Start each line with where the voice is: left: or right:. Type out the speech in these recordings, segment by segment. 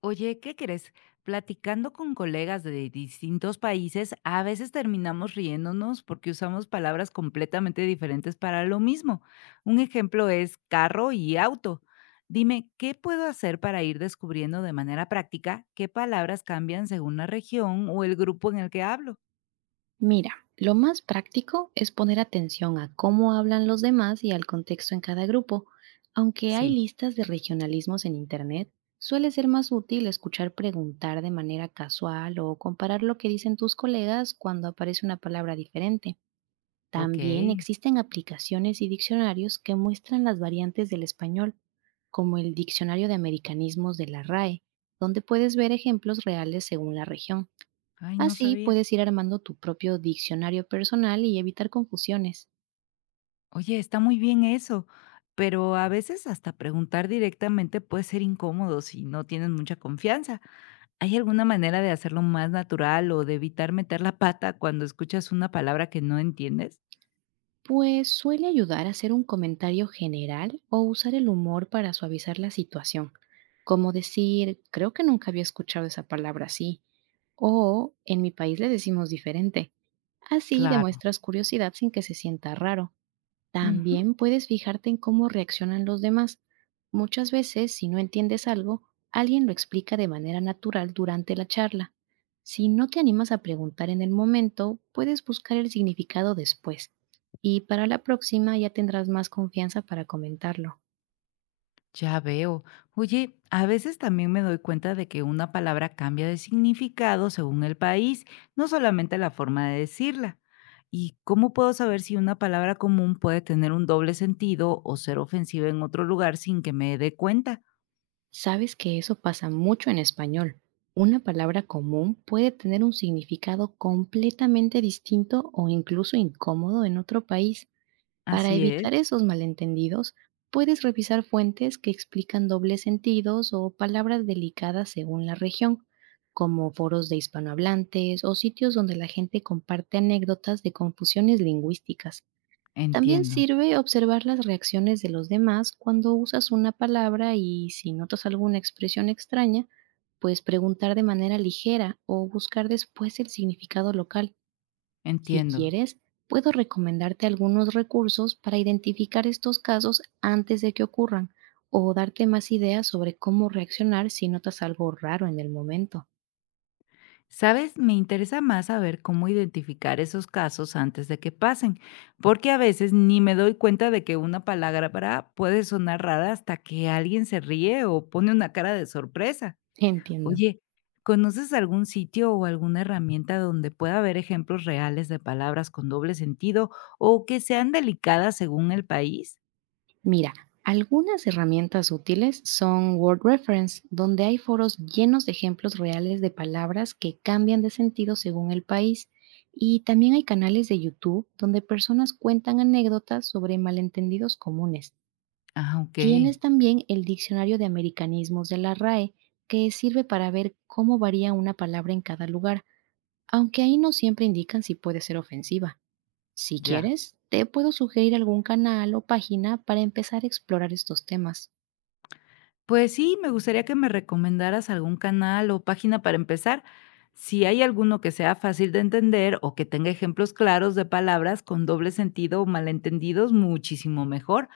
left: Oye, ¿qué crees? Platicando con colegas de distintos países, a veces terminamos riéndonos porque usamos palabras completamente diferentes para lo mismo. Un ejemplo es carro y auto. Dime, ¿qué puedo hacer para ir descubriendo de manera práctica qué palabras cambian según la región o el grupo en el que hablo?
right: Mira, lo más práctico es poner atención a cómo hablan los demás y al contexto en cada grupo. Aunque hay
left: Sí,
right: listas de regionalismos en Internet, suele ser más útil escuchar, preguntar de manera casual o comparar lo que dicen tus colegas cuando aparece una palabra diferente.
left: ok.
right: También existen aplicaciones y diccionarios que muestran las variantes del español, como el Diccionario de Americanismos de la RAE, donde puedes ver ejemplos reales según la región.
left: Ay, no
right: Así
left: sabía.
right: puedes ir armando tu propio diccionario personal y evitar confusiones.
left: Oye, está muy bien eso, pero a veces hasta preguntar directamente puede ser incómodo si no tienes mucha confianza. ¿Hay alguna manera de hacerlo más natural o de evitar meter la pata cuando escuchas una palabra que no entiendes?
right: Pues suele ayudar a hacer un comentario general o usar el humor para suavizar la situación, como decir, creo que nunca había escuchado esa palabra así, o en mi país le decimos diferente. Así
left: Claro.
right: demuestras curiosidad sin que se sienta raro.
left: Ujú.
right: También puedes fijarte en cómo reaccionan los demás. Muchas veces, si no entiendes algo, alguien lo explica de manera natural durante la charla. Si no te animas a preguntar en el momento, puedes buscar el significado después. Y para la próxima ya tendrás más confianza para comentarlo.
left: Ya veo. Oye, a veces también me doy cuenta de que una palabra cambia de significado según el país, no solamente la forma de decirla. ¿Y cómo puedo saber si una palabra común puede tener un doble sentido o ser ofensiva en otro lugar sin que me dé cuenta?
right: Sabes que eso pasa mucho en español. Una palabra común puede tener un significado completamente distinto o incluso incómodo en otro país. Para
left: Así es.
right: evitar esos malentendidos, puedes revisar fuentes que explican dobles sentidos o palabras delicadas según la región, como foros de hispanohablantes o sitios donde la gente comparte anécdotas de confusiones lingüísticas. También
left: Entiendo,
right: sirve observar las reacciones de los demás cuando usas una palabra, y si notas alguna expresión extraña, pues preguntar de manera ligera o buscar después el significado local. Si
left: entiendo.
right: quieres, puedo recomendarte algunos recursos para identificar estos casos antes de que ocurran, o darte más ideas sobre cómo reaccionar si notas algo raro en el momento.
left: ¿Sabes? Me interesa más saber cómo identificar esos casos antes de que pasen, porque a veces ni me doy cuenta de que una palabra puede sonar rara hasta que alguien se ríe o pone una cara de sorpresa.
right: Entiendo.
left: Oye, ¿conoces algún sitio o alguna herramienta donde pueda haber ejemplos reales de palabras con doble sentido o que sean delicadas según el país?
right: Mira, algunas herramientas útiles son Word Reference, donde hay foros llenos de ejemplos reales de palabras que cambian de sentido según el país. Y también hay canales de YouTube donde personas cuentan anécdotas sobre malentendidos comunes.
left: Ah, ok.
right: Tienes también el Diccionario de Americanismos de la RAE, que sirve para ver cómo varía una palabra en cada lugar, aunque ahí no siempre indican si puede ser ofensiva. Si
left: Ya.
right: quieres, te puedo sugerir algún canal o página para empezar a explorar estos temas.
left: Pues sí, me gustaría que me recomendaras algún canal o página para empezar. Si hay alguno que sea fácil de entender o que tenga ejemplos claros de palabras con doble sentido o malentendidos, muchísimo mejor.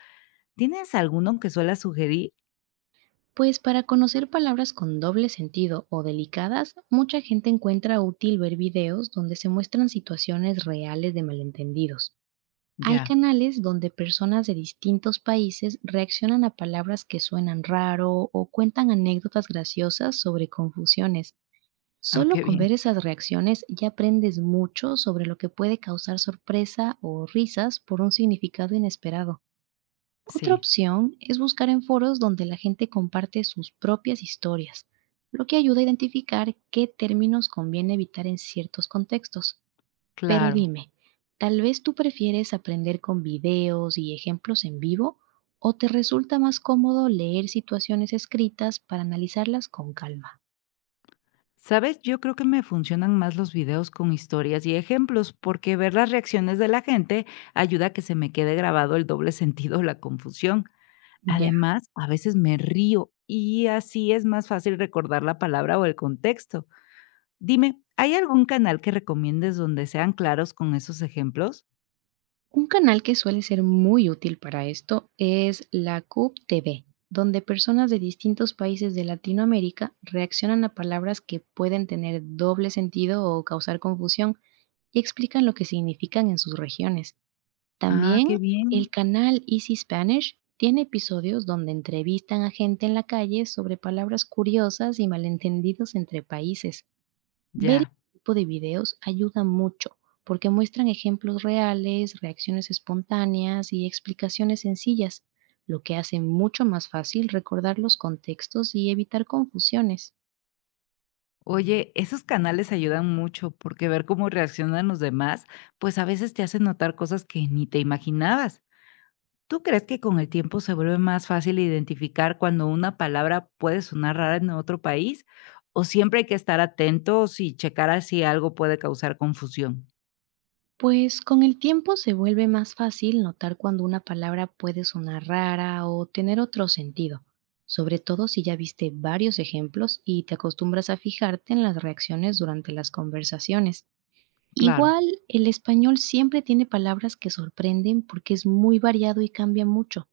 left: ¿Tienes alguno que suela sugerir?
right: Pues para conocer palabras con doble sentido o delicadas, mucha gente encuentra útil ver videos donde se muestran situaciones reales de malentendidos. Hay
left: Ya.
right: canales donde personas de distintos países reaccionan a palabras que suenan raro o cuentan anécdotas graciosas sobre confusiones.
left: Ah,
right: Solo
left: qué
right: con
left: bien.
right: ver esas reacciones ya aprendes mucho sobre lo que puede causar sorpresa o risas por un significado inesperado. Otra
left: Sí,
right: opción es buscar en foros donde la gente comparte sus propias historias, lo que ayuda a identificar qué términos conviene evitar en ciertos contextos. Pero
left: claro.
right: dime, ¿tal vez tú prefieres aprender con videos y ejemplos en vivo, o te resulta más cómodo leer situaciones escritas para analizarlas con calma?
left: Sabes, yo creo que me funcionan más los videos con historias y ejemplos, porque ver las reacciones de la gente ayuda a que se me quede grabado el doble sentido o la confusión.
right: Ya.
left: Además, a veces me río y así es más fácil recordar la palabra o el contexto. Dime, ¿hay algún canal que recomiendes donde sean claros con esos ejemplos?
right: Un canal que suele ser muy útil para esto es la CUP TV, donde personas de distintos países de Latinoamérica reaccionan a palabras que pueden tener doble sentido o causar confusión y explican lo que significan en sus regiones.
left: Ah,
right: También
left: qué
right: el
left: bien.
right: canal Easy Spanish tiene episodios donde entrevistan a gente en la calle sobre palabras curiosas y malentendidos entre países. Ver este
left: Ya.
right: tipo de videos ayuda mucho, porque muestran ejemplos reales, reacciones espontáneas y explicaciones sencillas, lo que hace mucho más fácil recordar los contextos y evitar confusiones.
left: Oye, esos canales ayudan mucho porque ver cómo reaccionan los demás, pues a veces te hacen notar cosas que ni te imaginabas. ¿Tú crees que con el tiempo se vuelve más fácil identificar cuando una palabra puede sonar rara en otro país? ¿O siempre hay que estar atentos y checar si algo puede causar confusión?
right: Pues con el tiempo se vuelve más fácil notar cuando una palabra puede sonar rara o tener otro sentido, sobre todo si ya viste varios ejemplos y te acostumbras a fijarte en las reacciones durante las conversaciones.
left: Claro,
right: Igual, el español siempre tiene palabras que sorprenden porque es muy variado y cambia mucho,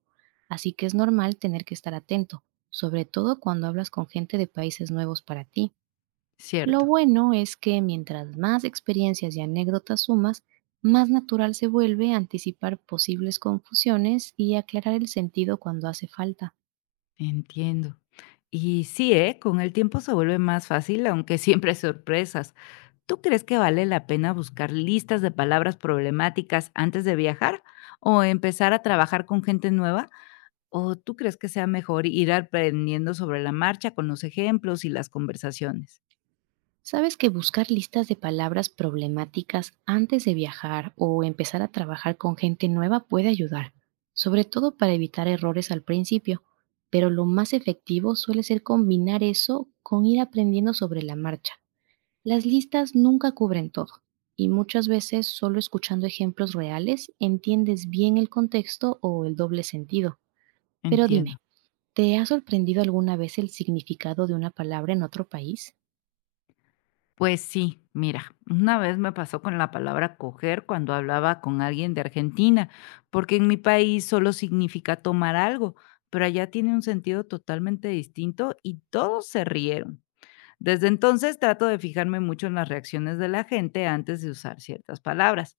right: así que es normal tener que estar atento, sobre todo cuando hablas con gente de países nuevos para ti. Lo
left: cierto,
right: bueno es que mientras más experiencias y anécdotas sumas, más natural se vuelve anticipar posibles confusiones y aclarar el sentido cuando hace falta.
left: entiendo. Y sí, ¿eh? Con el tiempo se vuelve más fácil, aunque siempre hay sorpresas. ¿Tú crees que vale la pena buscar listas de palabras problemáticas antes de viajar o empezar a trabajar con gente nueva? ¿O tú crees que sea mejor ir aprendiendo sobre la marcha con los ejemplos y las conversaciones?
right: ¿Sabes que buscar listas de palabras problemáticas antes de viajar o empezar a trabajar con gente nueva puede ayudar? Sobre todo para evitar errores al principio, pero lo más efectivo suele ser combinar eso con ir aprendiendo sobre la marcha. Las listas nunca cubren todo, y muchas veces solo escuchando ejemplos reales entiendes bien el contexto o el doble sentido. Pero
left: Entiendo.
right: dime, ¿te ha sorprendido alguna vez el significado de una palabra en otro país?
left: Pues sí, mira, una vez me pasó con la palabra coger cuando hablaba con alguien de Argentina, porque en mi país solo significa tomar algo, pero allá tiene un sentido totalmente distinto y todos se rieron. Desde entonces trato de fijarme mucho en las reacciones de la gente antes de usar ciertas palabras.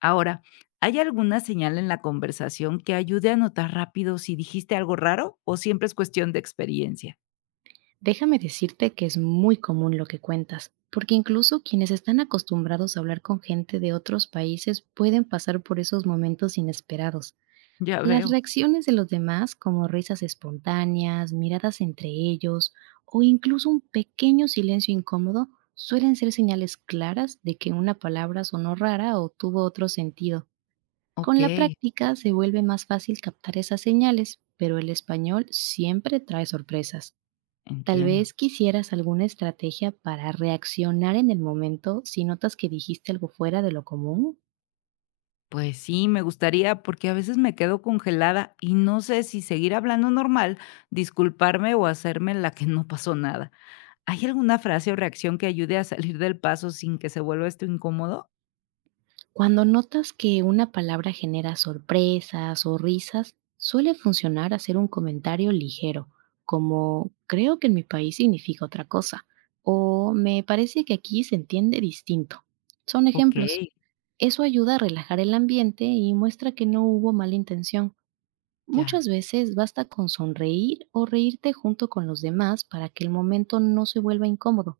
left: Ahora, ¿hay alguna señal en la conversación que ayude a notar rápido si dijiste algo raro o siempre es cuestión de experiencia?
right: Déjame decirte que es muy común lo que cuentas, porque incluso quienes están acostumbrados a hablar con gente de otros países pueden pasar por esos momentos inesperados.
left: Ya
right: Las
left: veo.
right: reacciones de los demás, como risas espontáneas, miradas entre ellos o incluso un pequeño silencio incómodo, suelen ser señales claras de que una palabra sonó rara o tuvo otro sentido.
left: Ok,
right: Con la práctica se vuelve más fácil captar esas señales, pero el español siempre trae sorpresas. Tal
left: entiendo.
right: vez quisieras alguna estrategia para reaccionar en el momento si notas que dijiste algo fuera de lo común.
left: Pues sí, me gustaría, porque a veces me quedo congelada y no sé si seguir hablando normal, disculparme o hacerme la que no pasó nada. ¿Hay alguna frase o reacción que ayude a salir del paso sin que se vuelva esto incómodo?
right: Cuando notas que una palabra genera sorpresas o risas, suele funcionar hacer un comentario ligero, como, creo que en mi país significa otra cosa, o me parece que aquí se entiende distinto. Son
left: Ok,
right: ejemplos. Eso ayuda a relajar el ambiente y muestra que no hubo mala intención.
left: ya,
right: Muchas veces basta con sonreír o reírte junto con los demás para que el momento no se vuelva incómodo.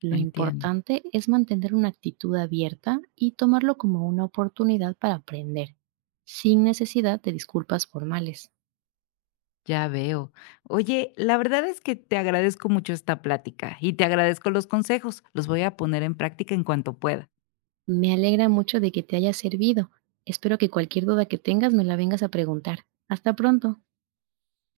right: Lo
left: entiendo,
right: importante es mantener una actitud abierta y tomarlo como una oportunidad para aprender, sin necesidad de disculpas formales.
left: ya veo. Oye, la verdad es que te agradezco mucho esta plática y te agradezco los consejos. Los voy a poner en práctica en cuanto pueda.
right: Me alegra mucho de que te haya servido. Espero que cualquier duda que tengas me la vengas a preguntar. Hasta pronto.